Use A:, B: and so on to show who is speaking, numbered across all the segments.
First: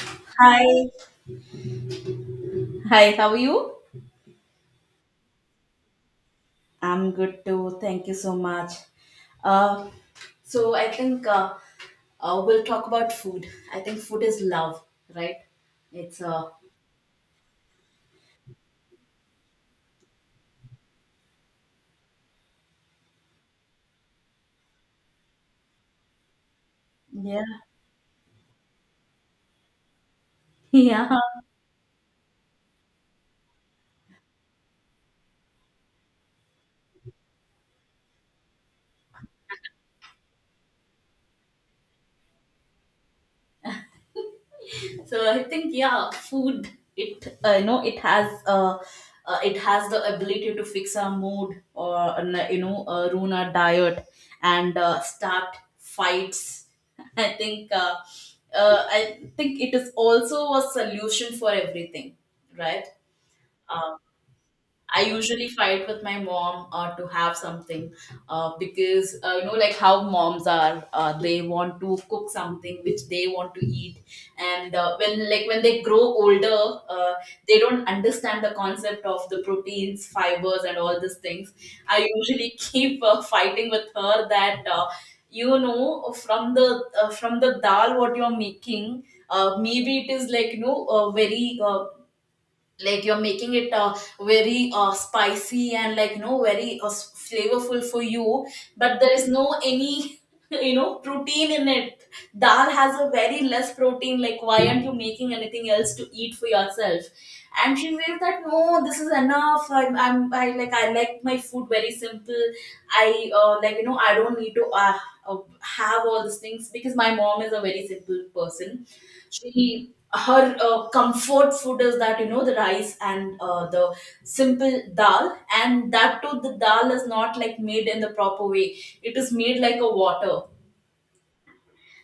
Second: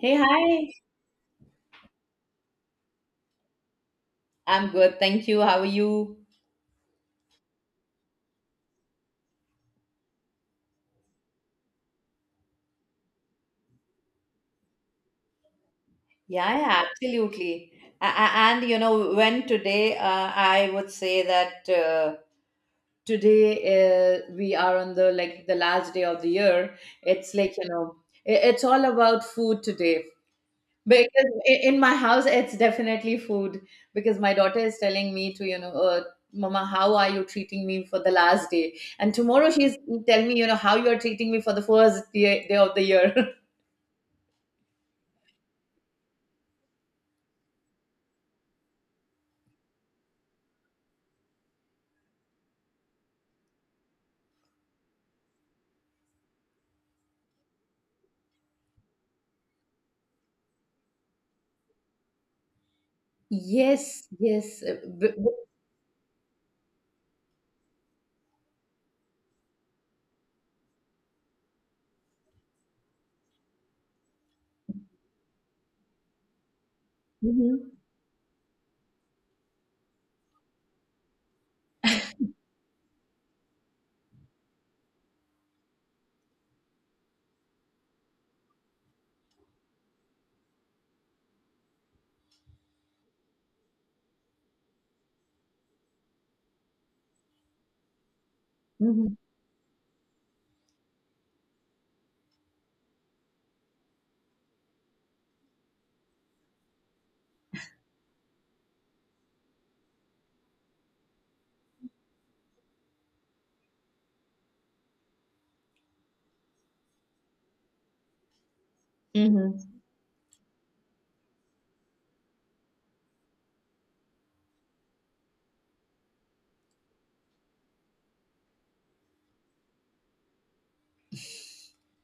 A: Hey,
B: Hi.
A: hi.
B: Hi, how are you?
A: I'm good, thank you. How are you?
B: I'm good too. Thank you so much. Uh, so I think we'll talk about food. I think food is love, right? It's
A: Yeah, yeah, absolutely. And you know, when today, I would say that today we are on the like the last day of the year. It's
B: Yeah,
A: like it's all about food today
B: yeah.
A: because in my house it's definitely food because my daughter is telling me to. Mama, how are you treating me for the last day? And tomorrow she's telling me, you know, how you're treating me for the first day, day of the year.
B: So I think, yeah, food it you know it has the ability to fix our mood or ruin our diet and start fights. i think uh, I think it is also a solution for everything, right? Uh,
A: Yes, yes.
B: I usually fight with my mom to have something, because like how moms are, they want to cook something which they want to eat. And when, like when they grow older, they
A: Mhm.
B: don't understand the concept of the proteins, fibers, and all these things. I usually keep fighting with her that, from the dal what you're making, maybe it is, like you know, very, like you're making it very, spicy and, like you know, very flavorful for you, but there
A: Mhm,
B: is no any protein in it. Dal has a very less protein, like why aren't you making anything else to eat for yourself? And she says that no, this is enough, I like my food very simple. I like you know, I don't need to have all these things because my mom is a very simple person.
A: mhm.
B: She Her comfort food is that, you know, the rice and the simple dal. And that too, the dal is not like made in the proper way, it is made like a water.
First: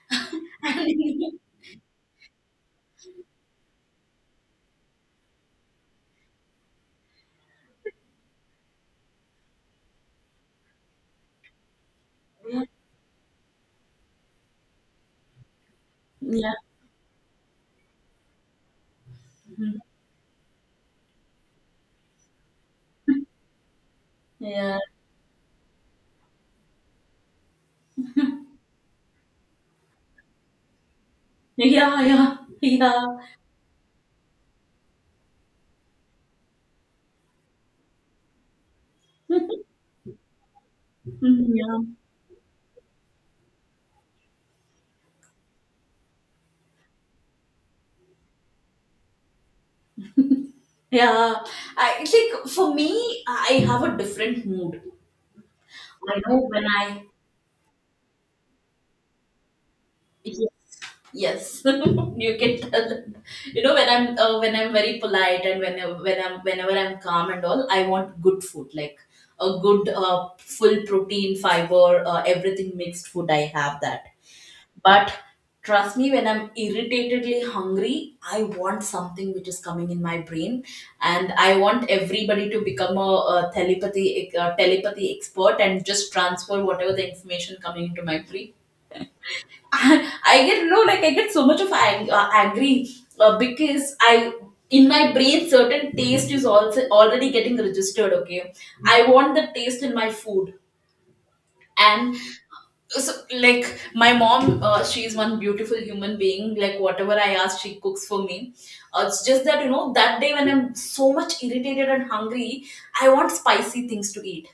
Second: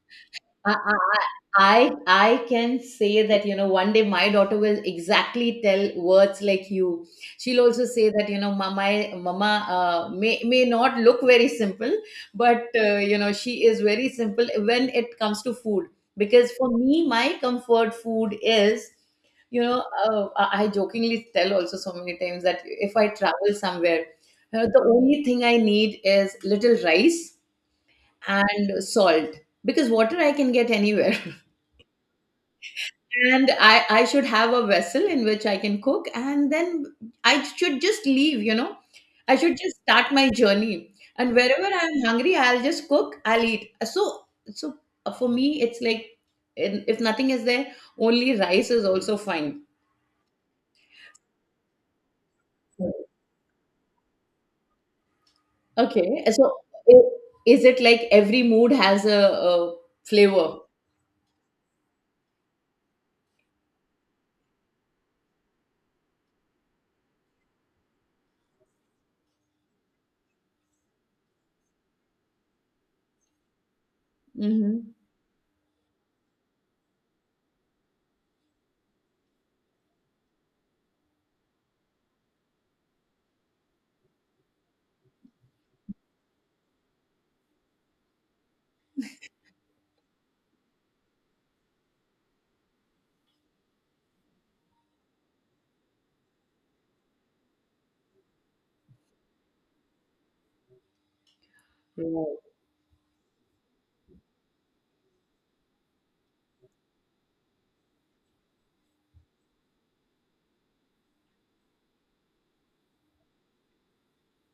A: I I
B: And,
A: I can say that you know one day my daughter will exactly tell words like you. She'll also say that you know mama may not look very simple, but you know she is very simple when it comes to food. Because
B: yeah.
A: for me, my comfort food is
B: Mhm.
A: I jokingly tell also so many times that if I travel somewhere,
B: Yeah,
A: the only thing I need is little rice and salt because water I can get anywhere.
B: yeah, yeah, yeah.
A: And I should have a vessel in which I can cook, and then I should just leave, you know. I should just start my journey. And wherever
B: Yeah,
A: I'm hungry, I'll just cook, I'll eat. So for me, it's like if nothing is there, only rice is also fine.
B: yeah. It's like, for me, I have a different mood. I
A: Okay.
B: know
A: So,
B: when I
A: i- is it like every mood has a
B: Yes,
A: flavor?
B: yes, you can tell. You know, when I'm very polite, and whenever I'm calm and all, I want good food, like a good full protein, fiber, everything mixed food. I have that,
A: Mm-hmm.
B: but trust me, when I'm irritatedly hungry, I want something which is coming in my brain, and I want everybody to become a telepathy expert and just transfer whatever the information coming into my brain. And I get no like I get so much of angry, because I, in my brain, certain taste is also already getting registered. Okay, I want the taste in my food, and,
A: Right.
B: so like my mom, she is one beautiful human being, like whatever I ask, she cooks for me. It's just that, you know, that day when I'm so much irritated and hungry, I want spicy things to eat.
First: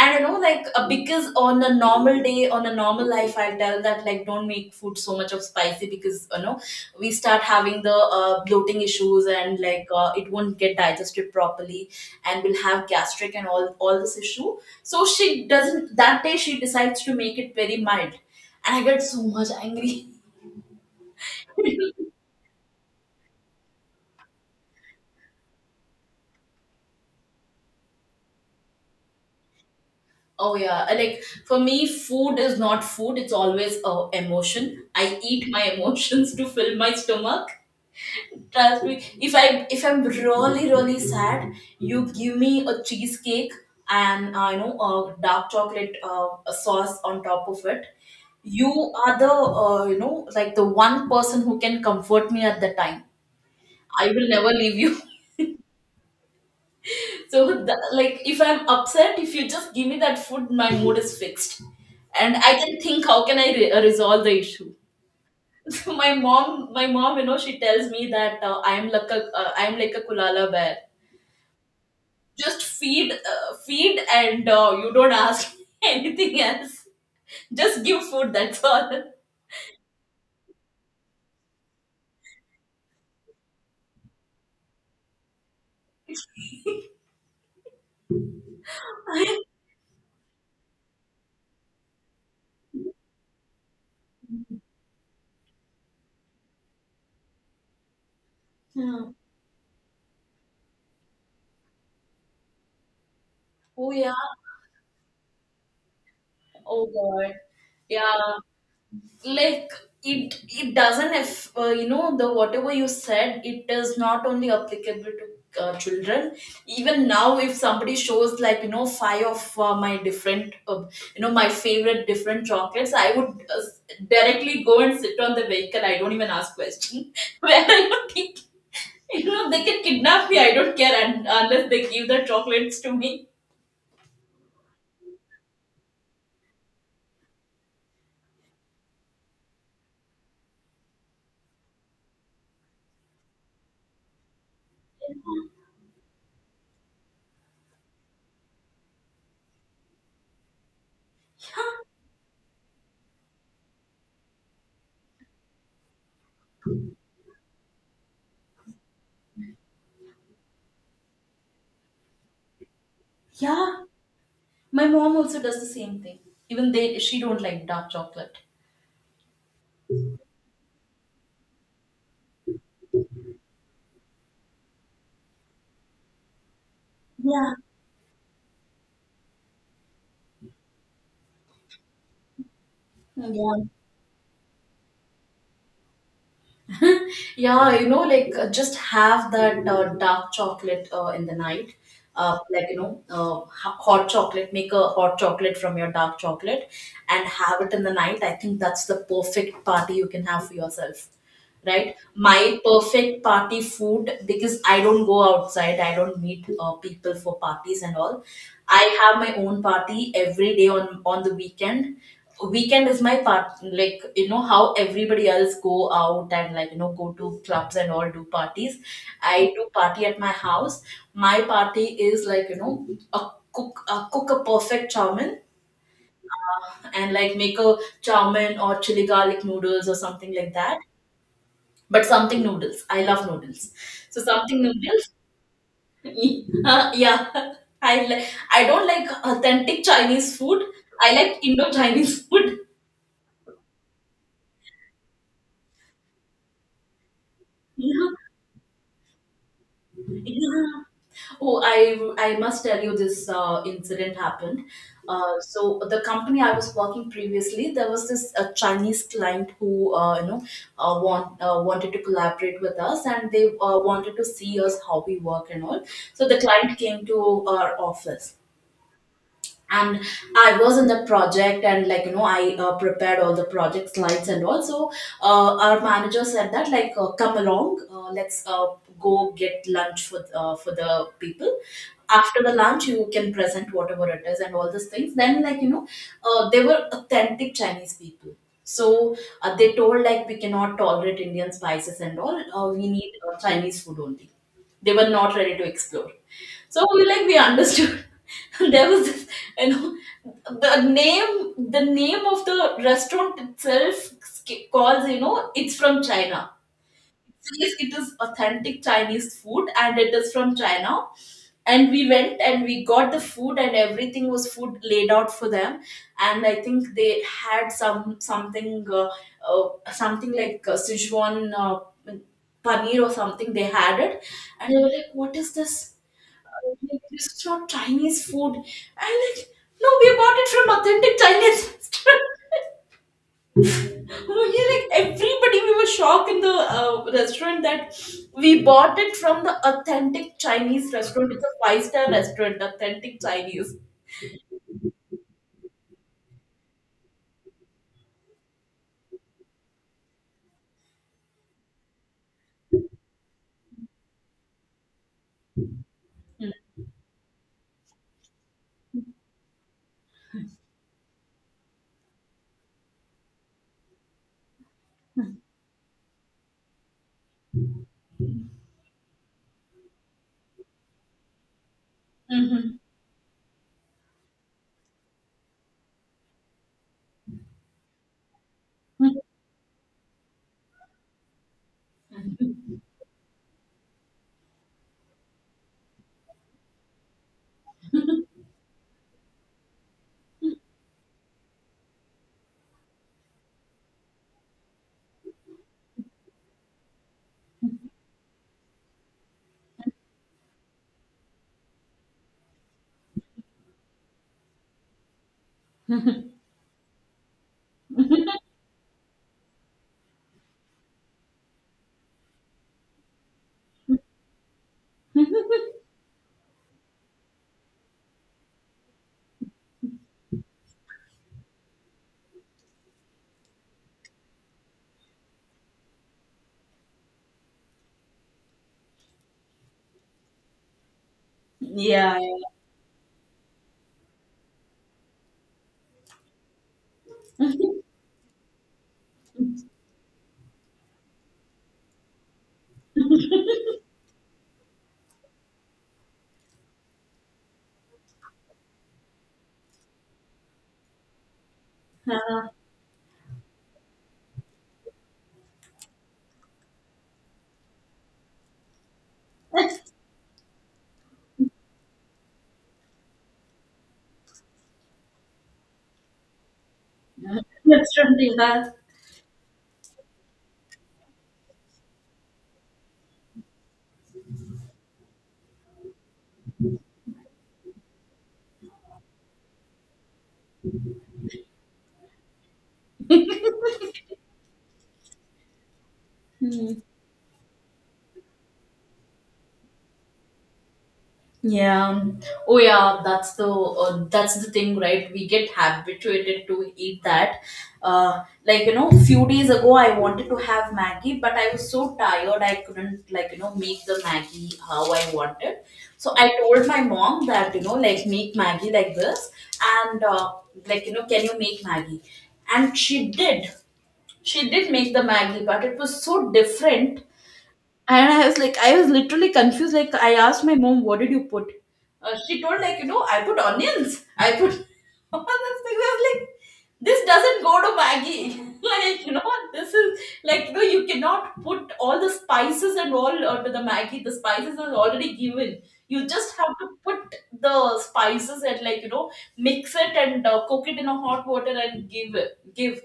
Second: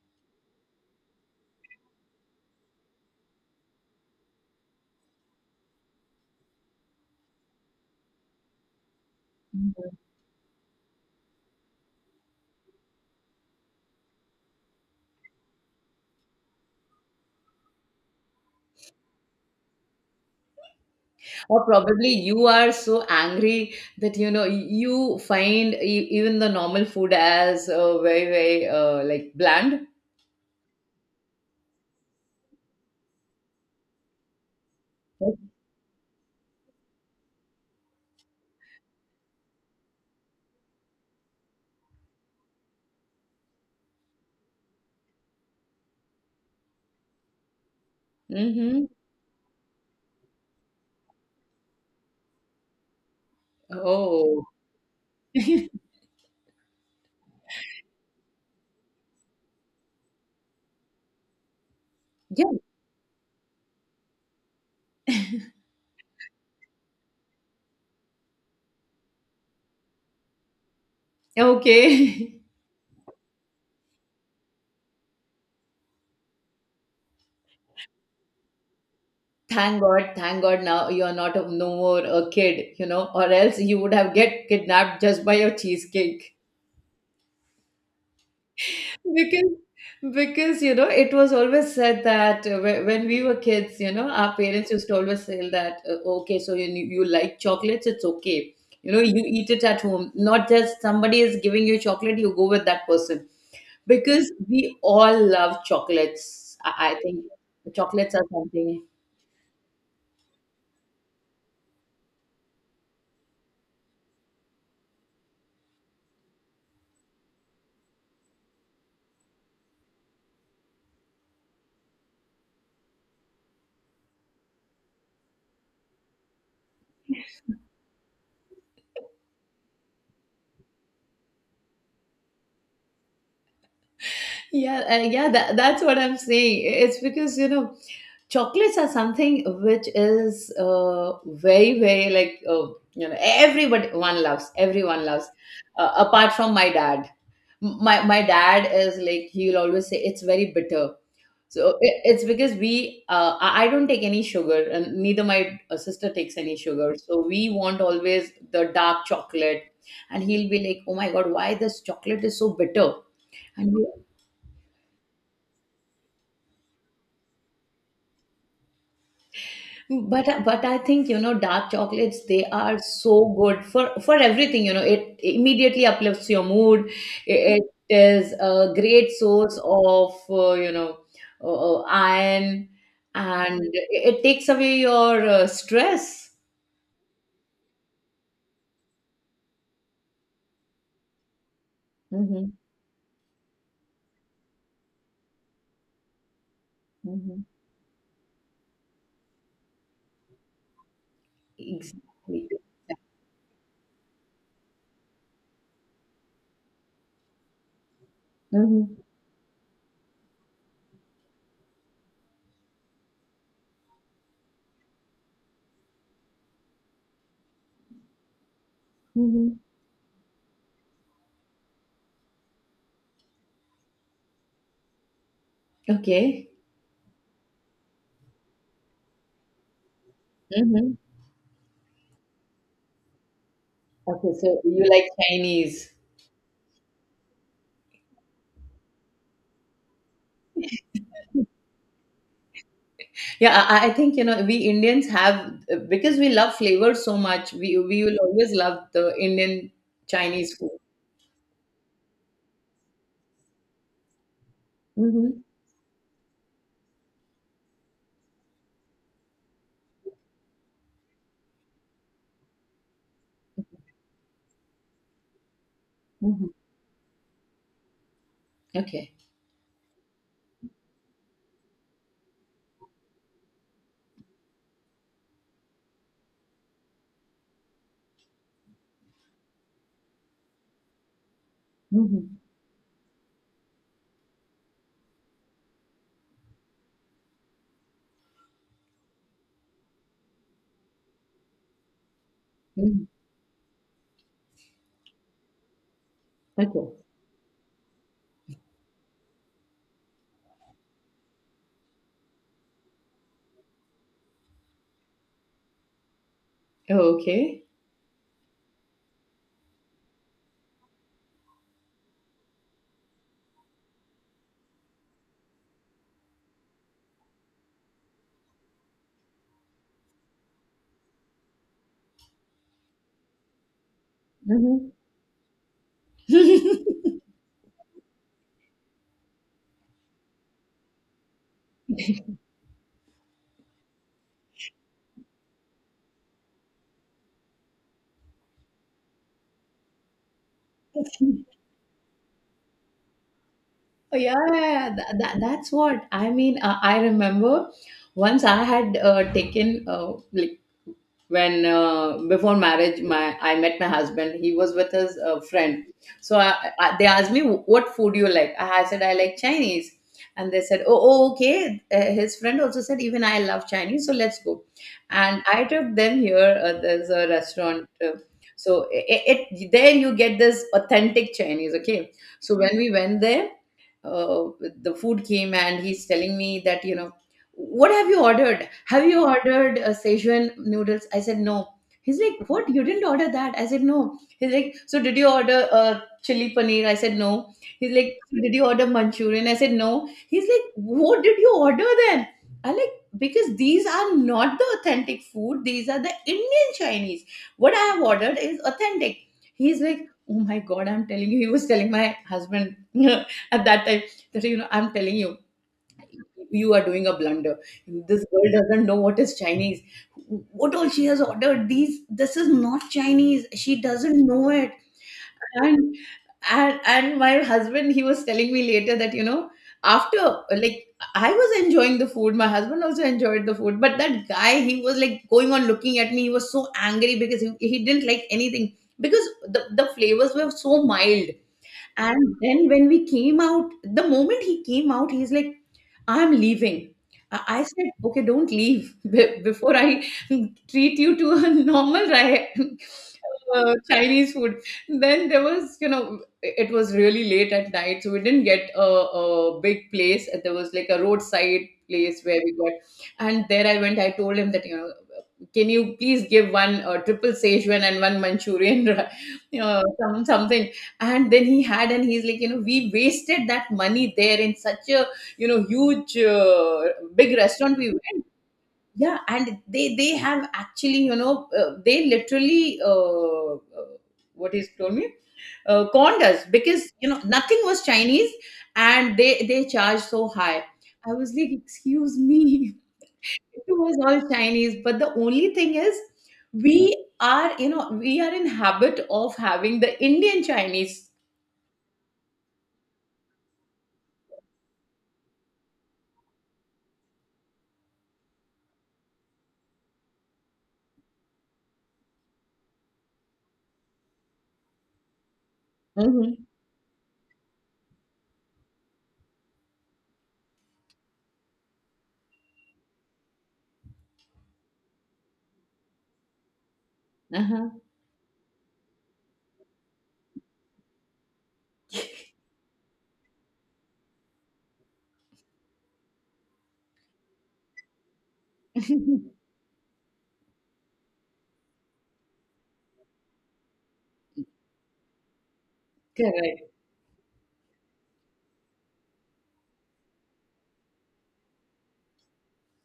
B: And you know, like, because on a normal day, on a normal life, I'll tell that, like, don't make food so much of spicy, because you know, we start having the bloating issues and, like, it won't get digested properly, and we'll have gastric and all this issue. So she doesn't, that day she decides to make it very mild. And I get so much angry.
A: Or probably you are so angry that you know you find even the normal food as very very like bland.
B: Oh yeah. I like For me, food is not food, it's always a emotion. I eat my emotions to fill my stomach. Trust me, if I if I'm really really sad, you give me a cheesecake and, a dark chocolate, a sauce on top of it. You
A: Mm-hmm.
B: are the, like, the one person who can comfort me at the time. I will
A: Oh.
B: never leave you.
A: Yeah.
B: So the, like if I'm upset, if you just give me that food, my mood is fixed, and I can think, how can I resolve the issue? So my mom, you know, she tells me that, I'm like a kulala bear.
A: Okay.
B: Just feed, and, you don't ask anything else. Just give food. That's all.
A: Thank god, thank god now you are not a, no more a kid you know, or else you would have get kidnapped just by your cheesecake because because you know it was always said that when we were kids you know our parents used to always say that okay so you like chocolates, it's okay, you know
B: Hmm.
A: you eat it at home, not just somebody is giving you chocolate you go with that person
B: Oh yeah.
A: because we all love chocolates.
B: Oh
A: I think
B: God.
A: chocolates
B: Yeah.
A: are something.
B: Like, it doesn't, if, the whatever you said, it is not only applicable to children. Even now, if somebody shows, like you know, five of my different, my favorite different chocolates, I would, uh, directly go and sit on the vehicle, I don't even ask question, where I would think, you know, they can kidnap me, I don't care, and unless they give the chocolates to me.
A: Yeah, yeah, that's what I'm saying. It's because, you know, chocolates are something which is very, very you know, everybody, one loves, everyone loves, apart from my dad. My, my dad is like, he'll always say it's very bitter. So it's because we, I don't take any sugar and neither my sister takes any sugar. So we want always the dark chocolate. And he'll be like, oh my God, why this chocolate is so bitter? And.
B: Yeah. My mom also does the same thing. Even they She don't like dark chocolate.
A: But I think you know dark chocolates, they are so good for everything, you know it immediately uplifts your mood,
B: Yeah,
A: it is a great source of you know, iron,
B: yeah.
A: and it takes away your stress.
B: Yeah, you know, like, just have that dark chocolate in the night.
A: Mm-hmm.
B: Like, you know, hot chocolate, make a hot chocolate from your dark chocolate and
A: Mm-hmm.
B: have it in the night. I think that's the perfect party you can have for yourself, right?
A: Exactly.
B: My perfect party food, because I don't go outside, I don't meet people for parties and all.
A: Mm-hmm.
B: I have my own party every day on the weekend. Weekend is my part, like you know how everybody else go out and, like you know, go to clubs and all, do parties. I
A: Mm-hmm.
B: do party at my house. My party is, like you know, a, cook a perfect chowmin,
A: Okay.
B: and like make a chowmin or chili garlic noodles or something like that,
A: Hmm.
B: but something noodles. I love noodles. So
A: Okay, so
B: something
A: you like
B: noodles.
A: Chinese.
B: Yeah, I li- I don't like authentic Chinese food. I like Indo Chinese food.
A: Yeah, I think you know we Indians have, because we love flavors so much. We
B: Yeah,
A: will always love the Indian Chinese food.
B: yeah. Oh, I must tell you this incident happened. Uh,
A: Hmm.
B: so the company I was working previously, there was this Chinese client who, wanted to collaborate with us, and they wanted to see us how we work and all. So the
A: Hmm.
B: client came to our office,
A: Okay.
B: and I was in the project and, like you know, I prepared all the project slides, and also our manager said that, like, come along, let's go get lunch for the people.
A: Hmm.
B: After the lunch you can present whatever it is and all these things. Then, like you know, they were authentic Chinese people, so they told, like, we cannot tolerate Indian spices and all, we
A: Hmm.
B: need Chinese food only. They were not ready to explore. So
A: Okay.
B: we, like, we understood. There was this, you know, the name of the restaurant itself calls, you know, it's from China.
A: Okay.
B: Yes, it is authentic Chinese food and it is from China. And we went and we got the food, and everything was food laid out for them. And I think they had something, something like Sichuan paneer or something. They had it, and they were
A: Hmm.
B: like, "What is this? Like, this is not Chinese food." I'm like, "No, we bought it from authentic Chinese." restaurant." No, yeah, like everybody, we were shocked in the restaurant that we bought it from the authentic Chinese restaurant. It's a five-star restaurant, authentic Chinese.
A: Yeah, that's what I mean. I remember once I had taken when before marriage my I met my husband, he was with his friend. So they asked me what food you like. I said I like Chinese. And they said oh, oh okay, his friend also said even I love Chinese, so let's go. And I took them here, there's a restaurant, so it there you get this authentic Chinese, okay. So
B: Mm-hmm.
A: when we went there, uh, the food came and he's telling me that you know, what have you ordered? Have you ordered Szechuan noodles? I said, no. He's like, what? You didn't order that? I said, no. He's like, so did you order chili paneer? I said, no. He's like, so did you order Manchurian? I said, no. He's like, what did you order then? I like, because these are not the authentic food. These are the Indian Chinese. What I have ordered is authentic. He's like, oh my God, I'm telling you. He was telling my husband at that time that, you know, I'm telling you, you are doing a blunder. This girl doesn't know what is Chinese. What all she has ordered? These this is not Chinese. She doesn't know it. And and my husband, he was telling me later that you know, after like, I was enjoying the food. My husband also enjoyed the food, but that guy, he was like going on looking at me. He was so angry because he didn't like anything because the flavors were so mild.
B: Yeah,
A: And then when we came out, the moment he came out, he's like, I'm leaving. I said, okay, don't leave before I treat you to a normal Chinese food. Then there was, you know, it was really late at night, so we didn't get a big place. There was like a roadside place where
B: yeah.
A: we got, and there I went. I told him that, you know, can you please give one triple Szechuan and one Manchurian, you
B: Uh,
A: know, something. And then he had, and he's like, you know, we wasted that money there in such a, you know, huge, big restaurant we
B: that's from
A: went.
B: Bihar.
A: Yeah, and they have actually, you know, they literally what he's told me, conned us because you know nothing was Chinese, and they charged so high. I was like, excuse me. It was all Chinese. But the only thing is, you know, we are in habit of having the Indian Chinese.
B: Yeah. Oh, yeah. That's the thing, right? We get habituated to eat that. Like you know, few days ago, I wanted to have Maggie, but I was so tired, I couldn't, like you know, make the Maggie how I wanted. So I
A: Mhm.
B: told my mom that, you know, like, make Maggie like this, and like you know, can you make Maggie? And she did. She did make the Maggie, but it was so different,
A: Uh-huh.
B: and I was literally confused. Like, I asked my mom, "What did you put?" She told, like, you know, I put onions. I put all those things. I was like, this doesn't go to Maggie. Like, you know, this is like, you know, you cannot put all the spices and all onto the Maggie. The spices are already given. You just have to
A: Correct.
B: put the spices and, like, you know, mix it and cook it in a hot water and give it. Give.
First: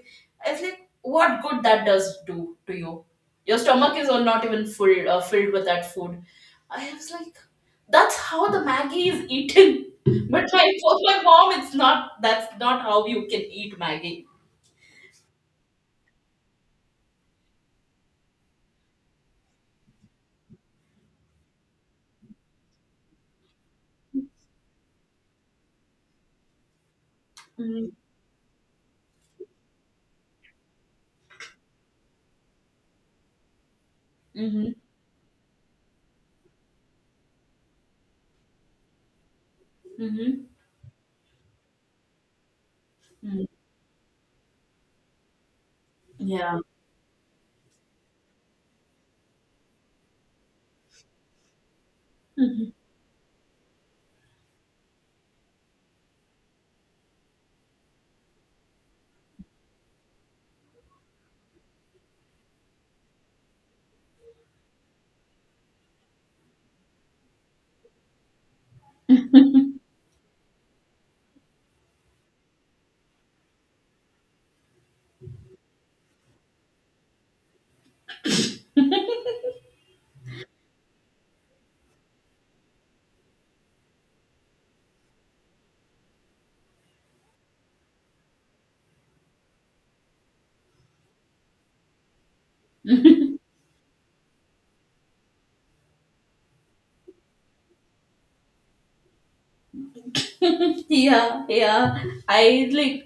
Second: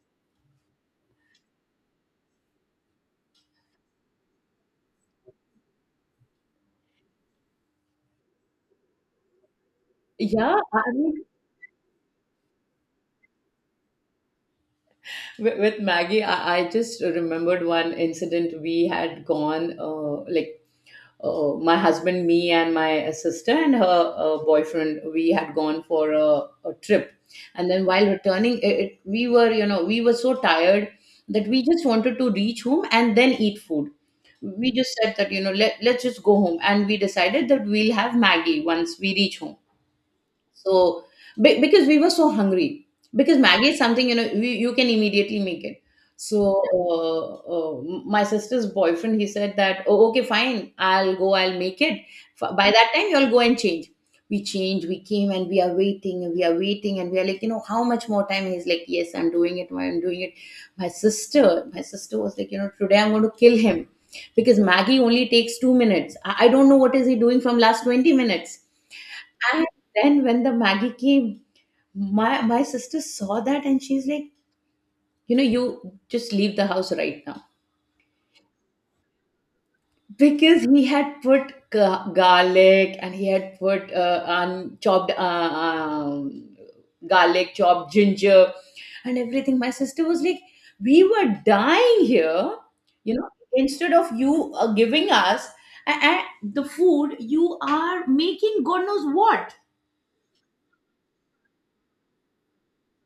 B: I was like, what good that does do to you? Your stomach is all not even full, filled with that food. I was like, that's how the Maggie is eaten.
A: Yeah, I
B: For my
A: mean,
B: mom, it's not. That's not how you can eat Maggie.
A: with Maggie, I just remembered one incident. We had gone, like, my husband, me, and my sister and her boyfriend, we had gone for a trip. And then
B: Mm-hmm.
A: while returning, we were, you know, we were so tired that we just wanted to reach home and then eat food. We just said that you know let's just go home and we decided that we'll have maggie once we reach home.
B: Mm-hmm.
A: So, because we were so hungry, because Maggie is something you know you can immediately make it.
B: Mm-hmm.
A: So, my sister's boyfriend he said that oh okay fine I'll go I'll make it.
B: Yeah.
A: By that time you'll go and change. We change. We came and we are waiting and we are waiting and we are like you know how much more time? He's like yes I'm doing it I'm doing it. My sister was like you know today I'm going to kill him because Maggie only takes 2 minutes. I don't know what is he doing from last 20 minutes. And then when the Maggie came, my sister saw that and she's like, you know, you just leave the house right now because he had put garlic and he had put chopped garlic, chopped ginger, and everything. My sister was like, we were dying here, you know. Instead of you giving us the food, you are making God knows what.
B: yeah yeah, I like,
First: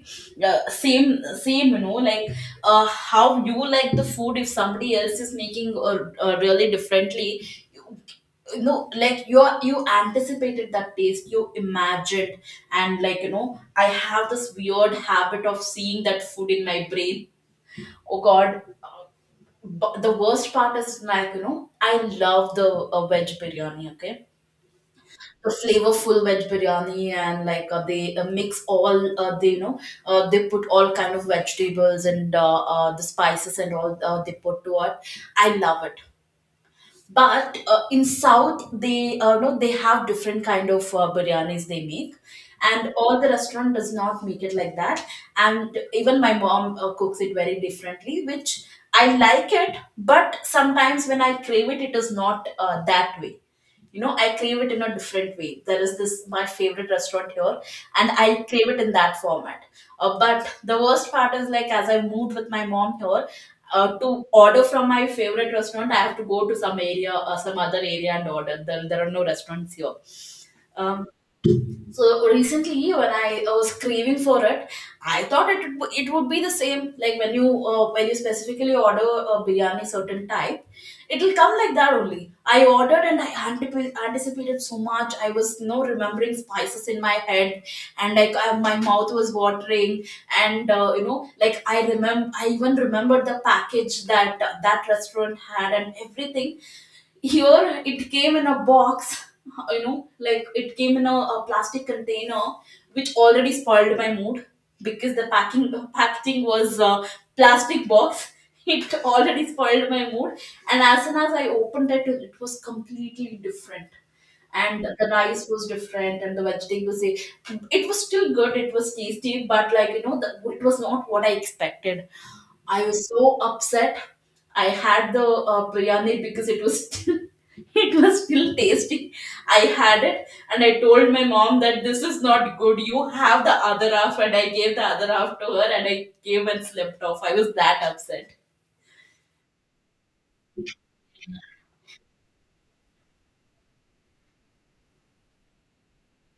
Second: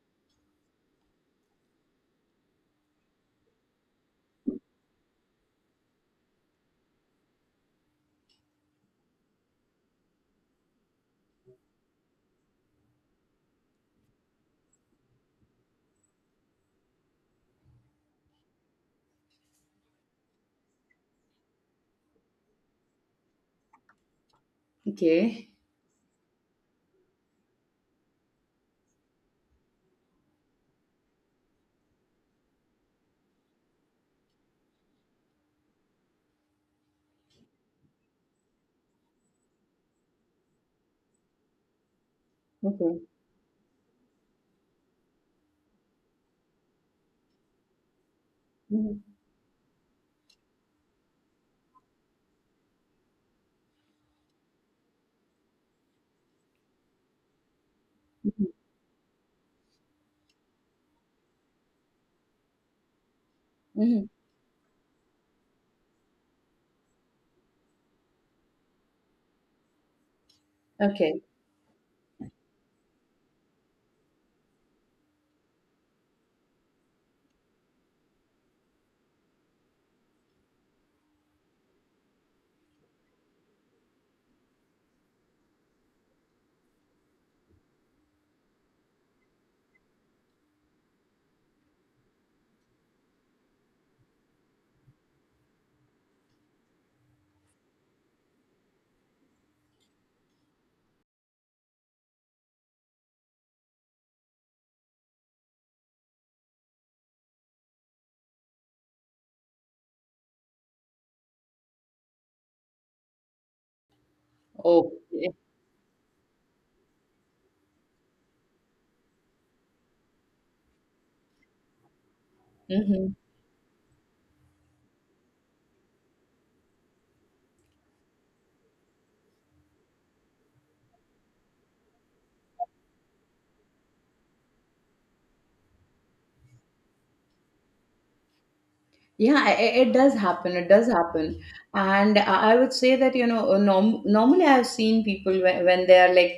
B: same same. How you like the food if somebody else is making really differently, you, you know, like you are, you anticipated that taste, you imagined. And like, I have this weird habit of seeing that food in my brain. Oh god. uh, but the worst part is, like, you know, I love the veg biryani, okay. The
A: Okay.
B: flavorful veg biryani, and like, they mix all, they, you know, they put all kind of vegetables and the spices and all, they put to it. I love it. But in south, they, no, they have different kind of biryanis they make, and
A: Okay.
B: all the restaurant does not make it like that. And even my mom cooks it very differently, which I
A: Mhm.
B: like it. But sometimes when I crave it, it is not that way. You know, I crave it in a different way. There is this my favorite restaurant here, and I
A: Mhm.
B: crave it in that format. But the worst part is, like, as I moved with my mom here,
A: Mhm.
B: to order from my favorite restaurant, I have to go to some area or some other area and order. There are no restaurants here. Um,
A: Okay.
B: so recently, when I was craving for it, I thought it it would be the same. Like when you specifically order a biryani certain type, it'll come like that only. I ordered and I anticipated so much. I was no remembering spices in my head, and like I, my mouth was watering. And you know, like I remember, I even remembered the package that that restaurant had, and everything here it came in a box, you know, like it came in a plastic container, which already spoiled my mood because the packaging was plastic box. It already spoiled my mood, and as soon as I opened it, it was completely different, and the
A: Okay.
B: rice was different and the vegetables, eh, it was still good, it was tasty, but like, you know, it was not what I expected. I was
A: Hmm.
B: so upset. I had the biryani because it was still, it was still tasty. I had it, and I told my mom that this is not good, you have the other half, and I gave the other half to her, and I gave and slipped off. I was that upset.
A: Yeah, it does happen. It does happen. And I would say that, you know, norm normally I've seen people when they are like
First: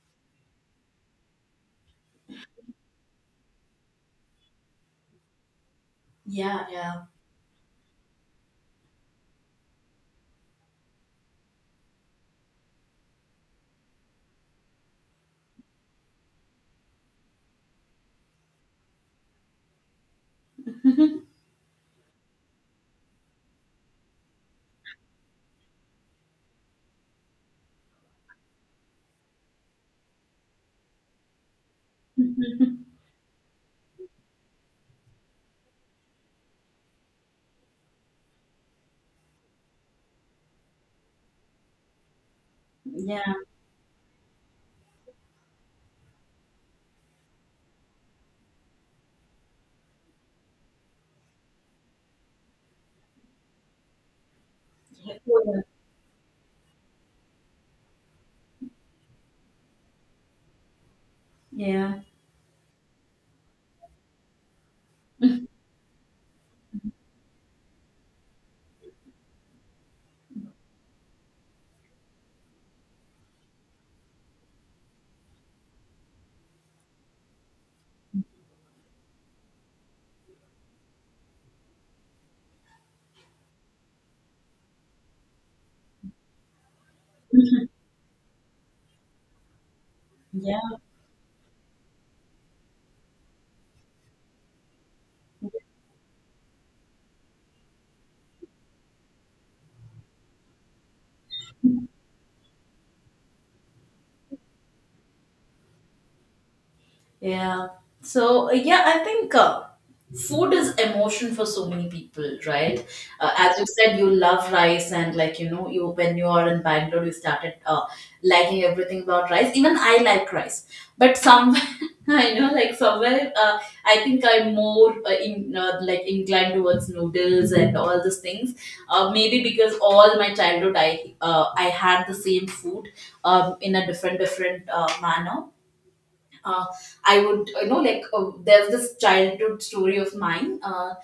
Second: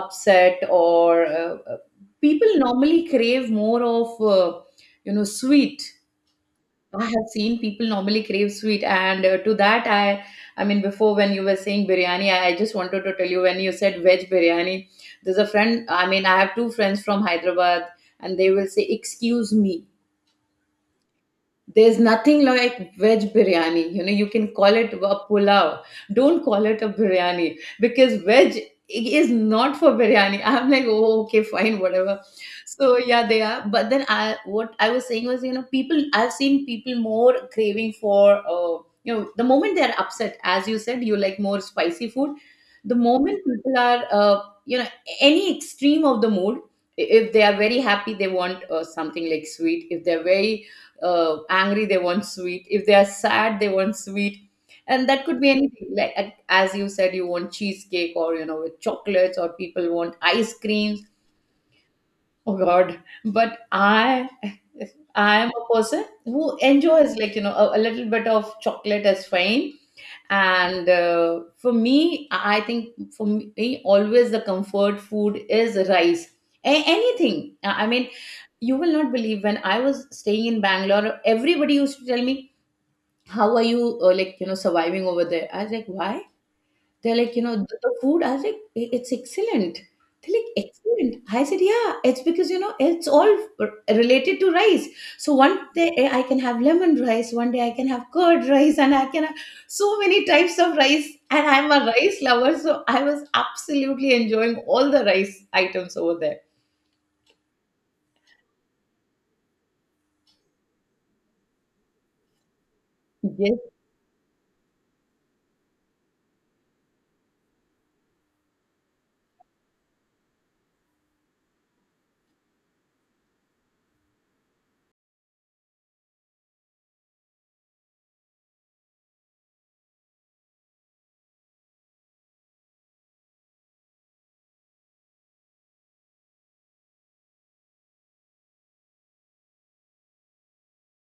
A: upset or people normally crave more of, you know, sweet.
B: Yeah, yeah.
A: I have seen people normally crave sweet. And to that, I mean, before when you were saying biryani, I just wanted to tell you when you said veg biryani, there's a friend, I mean, I have two friends from Hyderabad and they will say, excuse me. There's nothing like veg biryani. You know, you can call it a pulao. Don't call it a biryani because veg is not for biryani. I'm like, oh, okay, fine, whatever. So yeah, they are. But then what I was saying was, you know, people. I've seen people more craving for, you know, the moment they're upset, as you said, you like more spicy food. The
B: Yeah,
A: moment people are, you know, any extreme of the mood. If they are very happy, they want something like sweet. If they're very angry, they want sweet. If they are sad, they want sweet, and that could be anything like as you said, you want cheesecake, or with chocolates, or people want ice creams.
B: yeah,
A: Oh god. But I am a person who enjoys, a little bit of chocolate is fine. And for me, I think for me always the comfort food is rice. Anything. I mean, you will not believe, when I was staying in Bangalore, everybody used to tell me, how are you like, you know, surviving over there? I was like, why? They're like, you know, the food. I was like, " it's excellent. They're like,
B: yeah.
A: excellent? I said, yeah, it's because, you know, it's all related to rice. So one day I can have lemon rice, one day I can have curd rice, and I can have so many types of rice, and I'm a rice lover, so I was absolutely enjoying all the rice items over there.
B: Yeah. So, yeah, I think, food is emotion for so many people, right?
A: Yes.
B: As you said, you love rice, and like, you know, you, when you are in Bangalore, you started liking everything about rice. Even I like rice, but some. I know, like somewhere, I think I'm more in like inclined towards noodles and all these things. Maybe because all my childhood, I had the same food in a different manner. uh, I would, you know, like, there's this childhood story of mine. Uh,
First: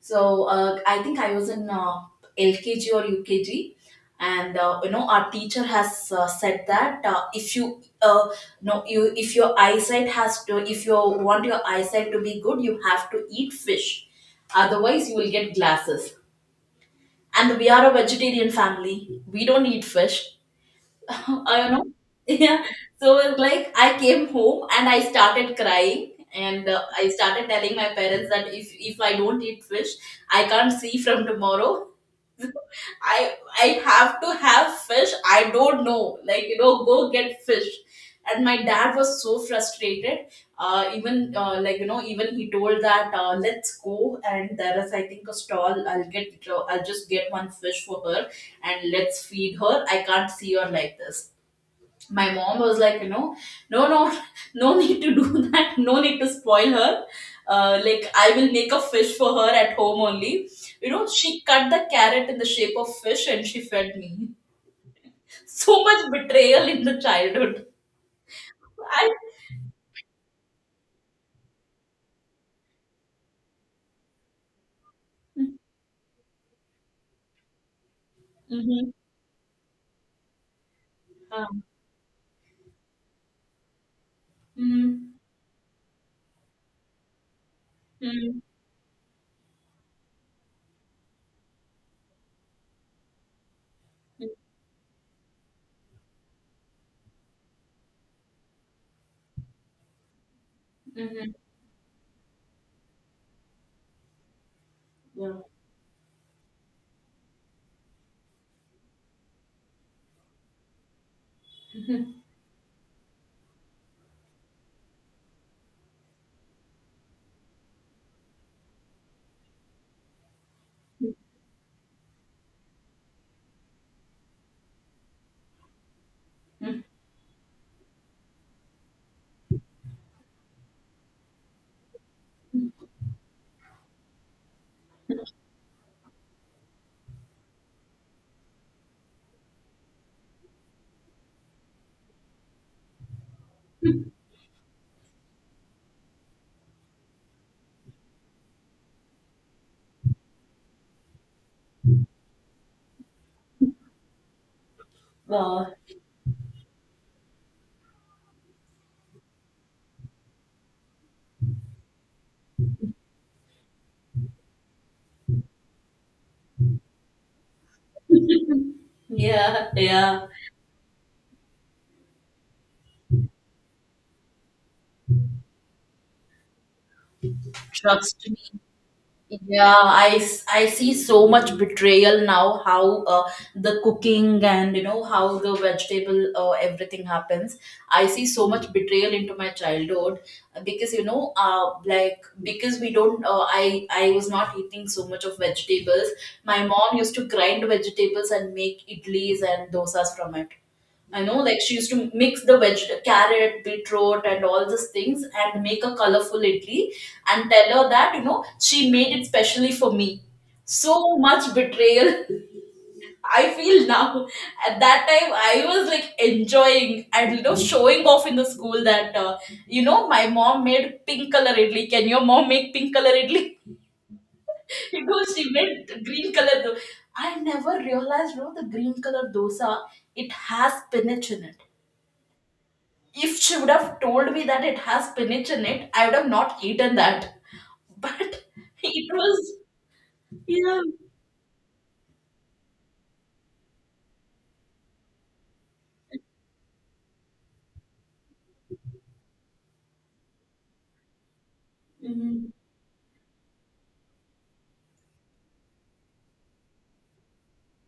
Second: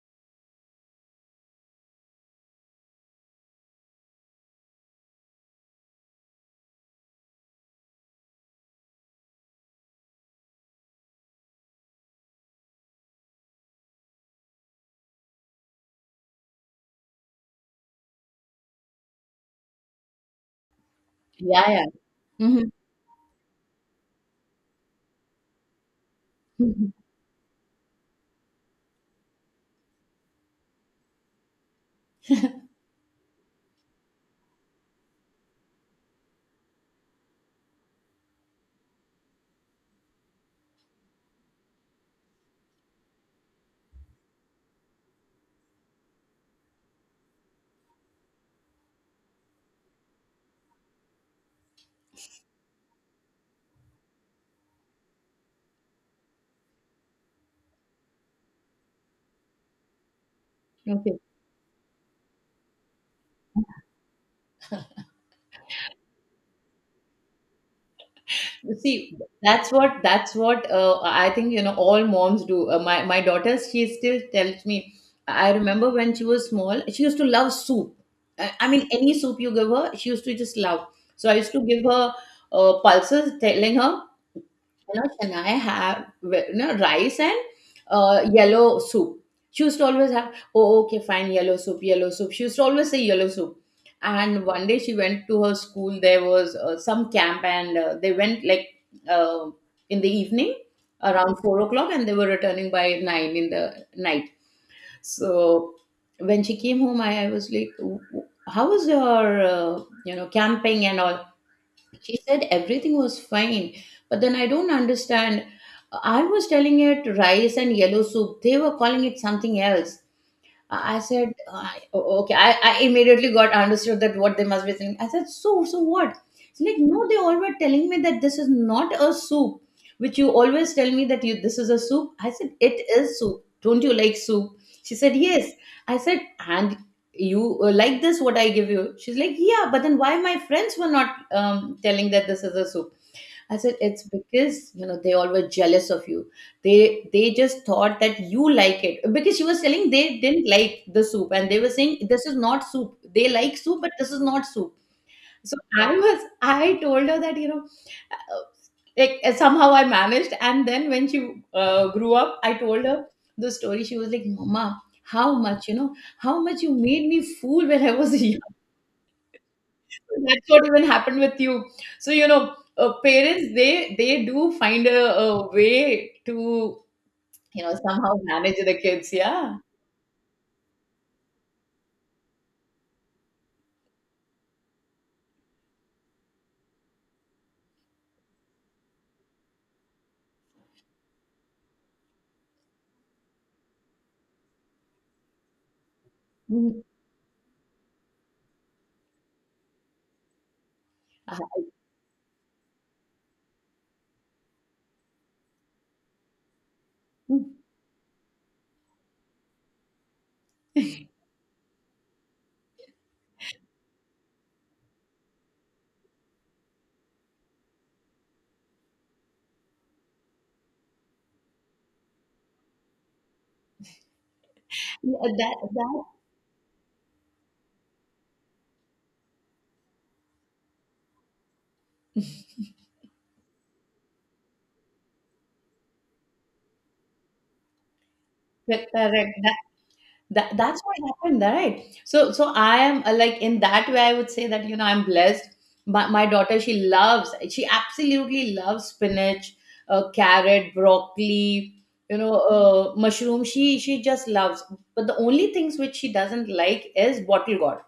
B: so uh, I think I was in LKG or UKG, and you know, our teacher has said that, if your eyesight has to, if you want your eyesight to be good, you have to eat fish, otherwise you will get glasses. And we are a vegetarian family. We don't eat fish. I
A: Yeah,
B: know.
A: yeah.
B: Yeah.
A: Mhm.
B: So it's like I came home and I started crying, and
A: Mhm.
B: I started telling my parents that if I don't eat fish, I can't see from tomorrow. I I have to have fish. I don't know. Like, you know, go get fish. And my dad was so frustrated. Even like, you know, even he told that, let's go, and there is, I think, a stall. I'll get I'll just get one fish for her, and let's feed her. I can't see her like this. My mom was like, you know, no, no, need to do that, no need to spoil her. Like, I will make a fish for her at home only. You know,
A: okay.
B: she cut the carrot in the shape of fish and she fed me. So much betrayal in the childhood.
A: You
B: I,
A: see, that's what I think, you know, all moms do. My daughter, she still tells me. I remember when she was small, she used to love soup. I mean,
B: mhm.
A: any soup you give her, she used to just love. So I used to
B: Um,
A: give her pulses, telling her, you know,
B: mhm.
A: can I have, you know, rice and
B: Mhm.
A: yellow soup. She used to always have, oh, okay, fine, yellow soup, yellow soup. She used to always say yellow soup. And one day, she went to her school. There was some camp, and they went like uh, in the evening
B: Mhm.
A: around 4 o'clock, and they were returning by 9 in the night.
B: Yeah.
A: So when she came home, I was like, How was your camping and all?" She said everything was fine, but then I don't understand. I was telling it rice and yellow soup, they were calling it something else. I said, "Oh, oh, okay. I immediately got understood that what they must be saying." I said, So what?" It's like, no, they all were telling me that this is not a soup, which you always tell me that you this is a soup. I said, it is soup. Don't you like soup? She said, yes. I said, and you like this, what I give you? She's like, yeah, but then why my friends were not telling that this is a soup? I said, it's because, you know, they all were jealous of you. They just thought that you like it, because she was telling, they didn't like the soup and they were saying, this is not soup. They like soup, but this is not soup. So
B: Wow.
A: I told her that, you know, uh, somehow I managed. And then when she grew up, I told her the story. She was like, "Mama, how much you know? How much you made me fool when I was young."
B: Yeah, yeah.
A: That's what even happened with you. So you know, parents, they do find a way to, you know, somehow
B: Trust
A: manage
B: me.
A: the kids. Yeah.
B: Yeah, I, I see so much betrayal now, how the cooking and, you know, how the vegetable everything happens. I see so much betrayal into my childhood because, you know, like because we don't I was not eating so much of vegetables. My
A: Mhm.
B: mom used to grind vegetables and make idlis and dosas from it. I know,
A: Uh,
B: like she used to mix the veg, carrot, beetroot, and all these things, and make a colorful idli, and tell her that, you know, she made it specially for me. So much betrayal. I feel now. At that time, I was like enjoying and, you know, showing off in the school that, you know, my mom made pink color idli. Can your mom make pink color idli? You
A: yeah,
B: know, she made green color. I never realized, you know, the green color dosa. It has spinach in it. If she would have told me that it has spinach in it, I would have not eaten that. But it
A: correct.
B: was,
A: That
B: yeah.
A: that's what happened, right? So so I am like, in that way I would say that, you know, I'm blessed. My daughter, she loves, she absolutely loves spinach, carrot, broccoli,
B: Mhm.
A: mushroom. She just loves. But the only things which she doesn't like is bottle gourd.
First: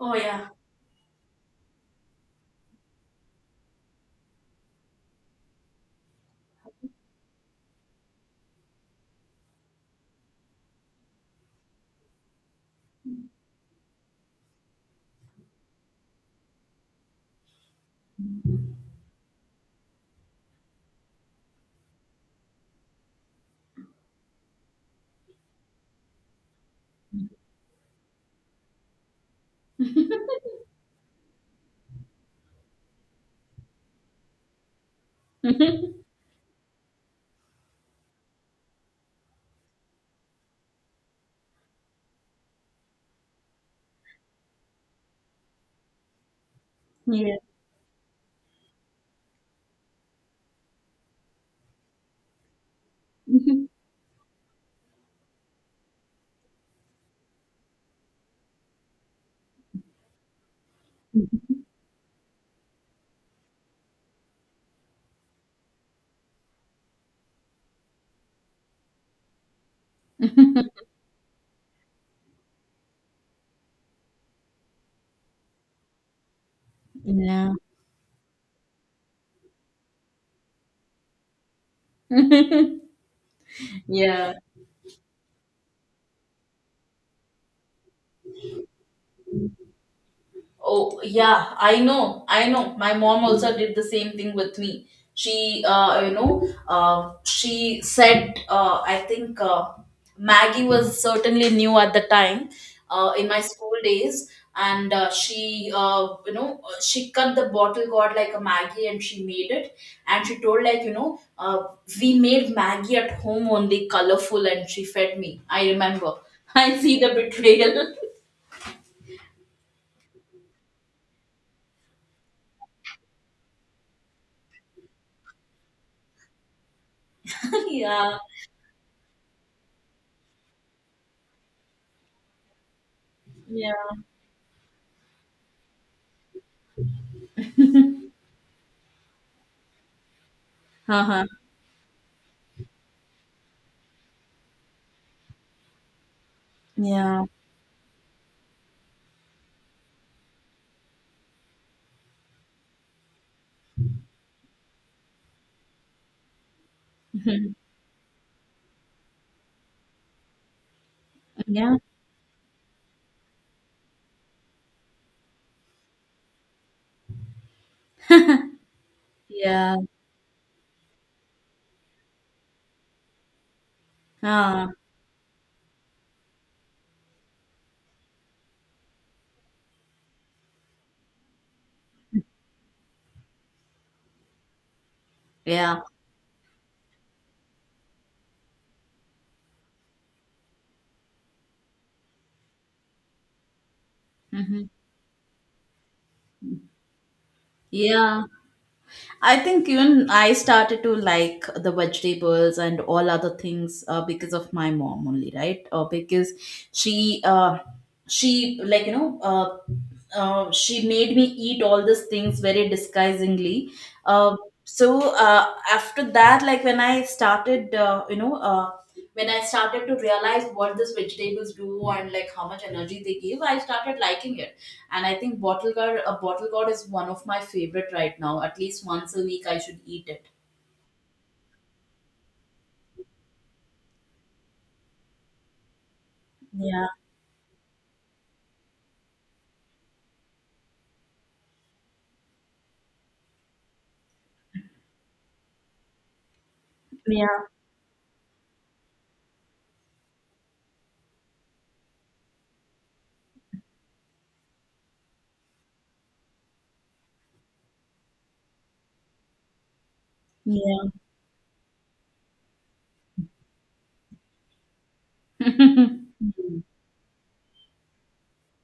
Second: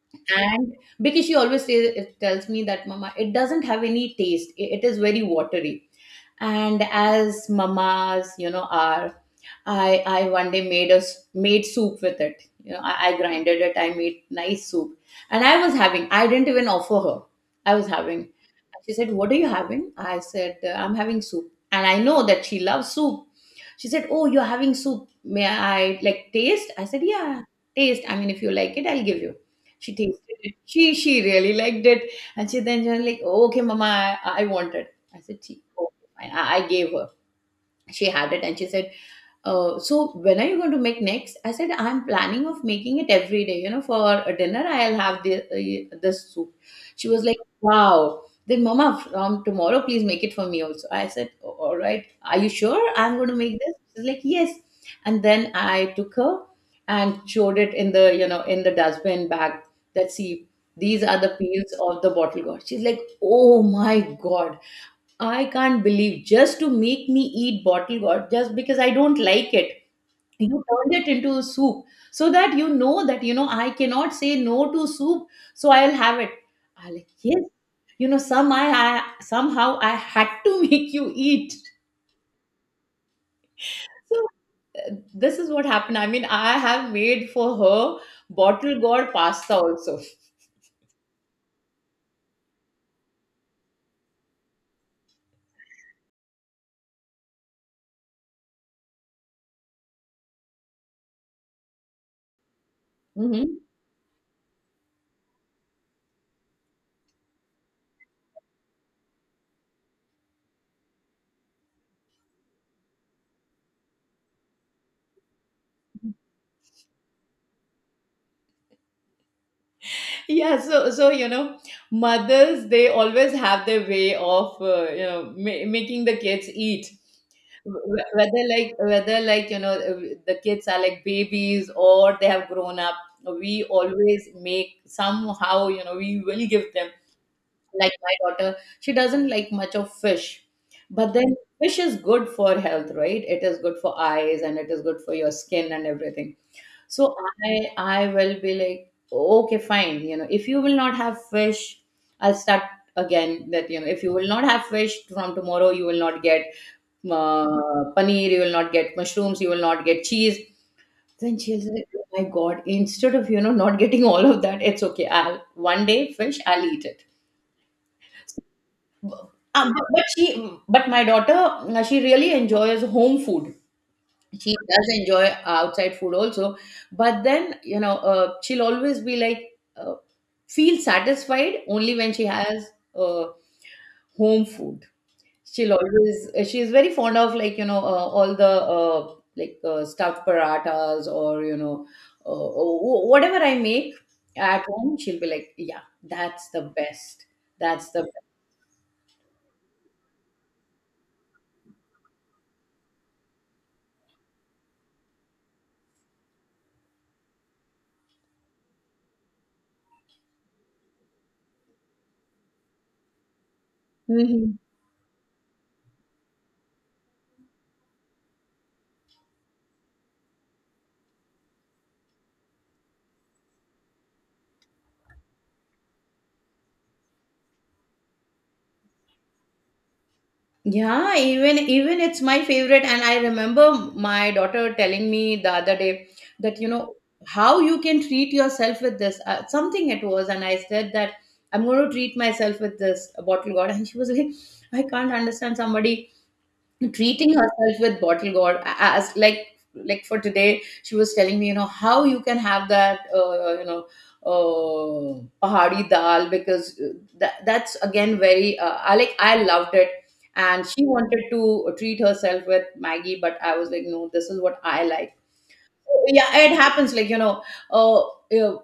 B: Oh, yeah.
A: And because she always says, it tells me that, mama, it doesn't have any taste, it is very watery. And as mamas, you know, are, I one day made soup with it. You know, I grinded it, I made nice soup, and I was having. I didn't even offer her. I was having. She said, "What are you having?" I said, ""I'm having soup," and I know that she loves soup. She said, "Oh, you're having soup. May I like taste?" I said, "Yeah, taste. I mean, if you like it, I'll give you." She tasted it. She really liked it, and she then she was like, "Okay, Mama, I want it." I said, "Gee, okay, fine." I gave her, she had it, and she said, so when are you going to make next? I said, I'm planning of making it every day, you know, for dinner I'll have this soup. She was
B: Yeah.
A: like, wow. Then, mama, from tomorrow please make it for me also. I said, all right, are you sure I'm going to make this? She's like, yes. And then I took her and showed it in the, you know, in the dustbin bag, that see, these are the peels of the bottle gourd. She's like, oh my god, I can't believe, just to make me eat bottle gourd, just because I don't like it, you turned it into soup. So that, you know, I cannot say no to soup, so I'll have it. I like, yes,
B: Yeah.
A: you know, I somehow I had to make you eat. So
B: Yeah.
A: this is what happened. I mean, I have made for her bottle gourd pasta also.
B: Oh, yeah, I know, I know. My mom also did the same thing with me. She, you know, she said, I think Maggie was certainly new at the time in my
A: Mhm.
B: school days. And she, you know, she cut the bottle got like a Maggie and she made it. And she told, like, you know, we made Maggie at home only colorful, and she fed me. I remember. I see the betrayal.
A: Yeah, so so you know, mothers, they always have their way of you know, making the kids eat.
B: Yeah,
A: Whether like, the kids are like babies or they have grown up, we
B: yeah.
A: always make somehow, you know, we will give them. Like my daughter, she doesn't like much of fish. But
B: Uh-huh.
A: then fish is good for health, right? It is good for eyes and it is good for your skin and everything. So
B: Yeah.
A: I will be like, okay, fine, you know, if you will not have fish, I'll start again. That, you know, if you will not have fish from tomorrow, you will not get paneer, you will not get mushrooms, you will not get cheese. Then she was
B: Yeah.
A: like, oh my god! Instead of, you know, not getting all of that, it's okay, I'll one day fish, I'll eat it.
B: Yeah.
A: But she, but my daughter, she really enjoys home food. She
B: Ah,
A: does enjoy outside food also, but then, you know, she'll always be like feel satisfied only when she has uh, home food. She'll
B: yeah.
A: always she's very fond of, like, you know, all the stuffed paratas, or you know, whatever I make
B: Mhm.
A: at home. She'll be like, yeah, that's the best. That's the
B: Yeah. I think even I started to like the vegetables and all other things because of my mom only, right? Because she, she, like, you know, she made me eat all these things very disguisingly. Uh,
A: best.
B: after that, like when I started, when I started to realize what these vegetables do and like how much energy they give, I started liking it. And I think a bottle gourd is one of my favorite right now. At least once a week, I should eat it.
A: Yeah, even even it's my favorite. And I remember my daughter telling me the other day, that you
B: Yeah,
A: know, how you can treat yourself with this. Something it was, and I said that I'm going to treat myself with this bottle god. And she was like, I can't understand somebody
B: yeah,
A: treating herself with bottle gourd, as like for today she was telling me, you know, how you can have that pahari dal, because that's again very I loved it. And she
B: yeah.
A: wanted to treat herself with maggie, but I was like, no, this is what I like. Yeah, it happens, like you know, uh, uh,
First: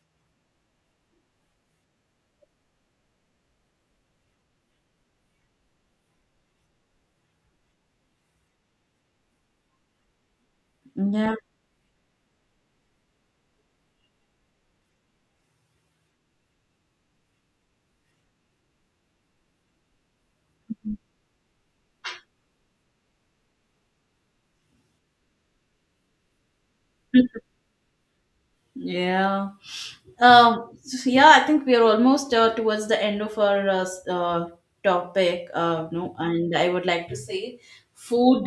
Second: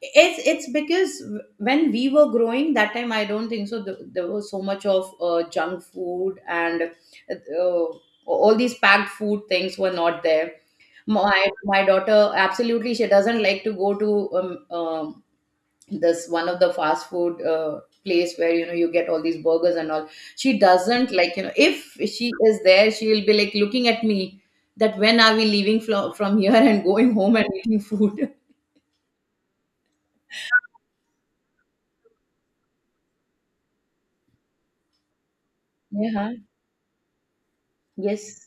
A: it's because when we were growing, that time I don't think so, there was so much of junk food and all these packed food things were not there.
B: Mm.
A: My daughter absolutely, she doesn't like to go to um, um, this, one of the fast food place, where you know you get all these burgers and all. She doesn't like, you know, if she is there, she will be like looking at me, that when are we leaving from here and going
B: Yeah.
A: home and eating food.
B: Yeah. So yeah, I think we are almost towards the end of our topic. No,
A: yeah.
B: and I would like to say, food
A: Yes.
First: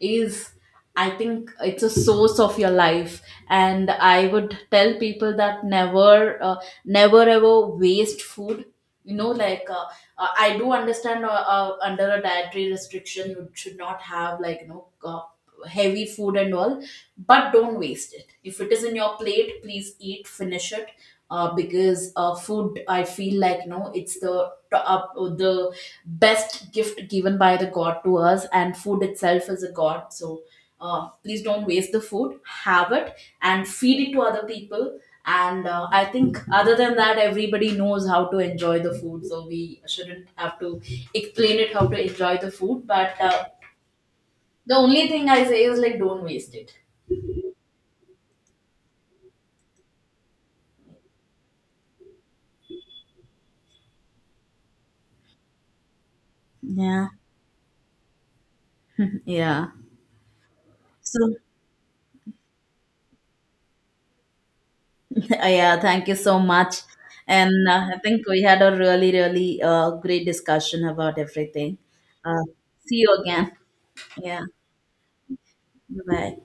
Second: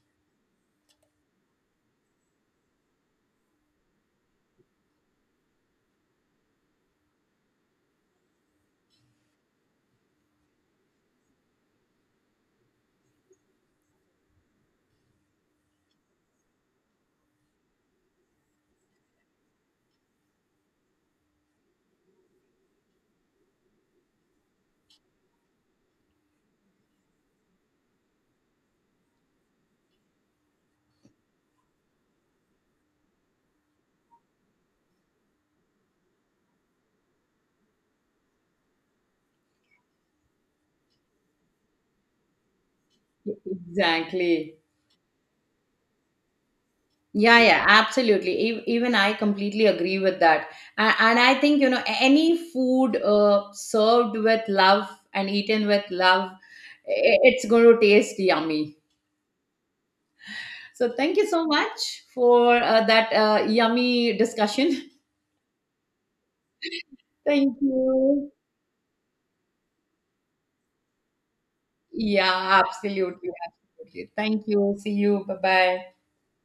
B: is, I think, it's a source of your life, and I would tell people that never, never ever waste food. You know, like, I do understand, under a dietary restriction, you should not have, like, you know, heavy food and all, but don't waste it. If it is in your plate, please eat, finish it. Because food, I feel like, no, it's the the best gift given by the god to us, and food itself is a god. So please don't waste the food, have it, and feed it to other people. And I think other than that, everybody knows how to enjoy the food, so we shouldn't have to explain it how to enjoy the food. But
A: Exactly.
B: the only thing I say is, like, don't waste it.
A: Yeah, yeah, absolutely. Even I completely agree with that. And I think, you know, any food served with love and eaten with love,
B: Yeah.
A: it's going to taste yummy.
B: Yeah.
A: So thank you
B: So,
A: so much for that yummy discussion.
B: yeah, thank you so much. And
A: Thank
B: I think
A: you.
B: we had a really, really great discussion about everything. Uh,
A: Yeah,
B: see you
A: absolutely,
B: again.
A: absolutely.
B: Yeah.
A: Thank you. See you. Bye bye.
B: Bye.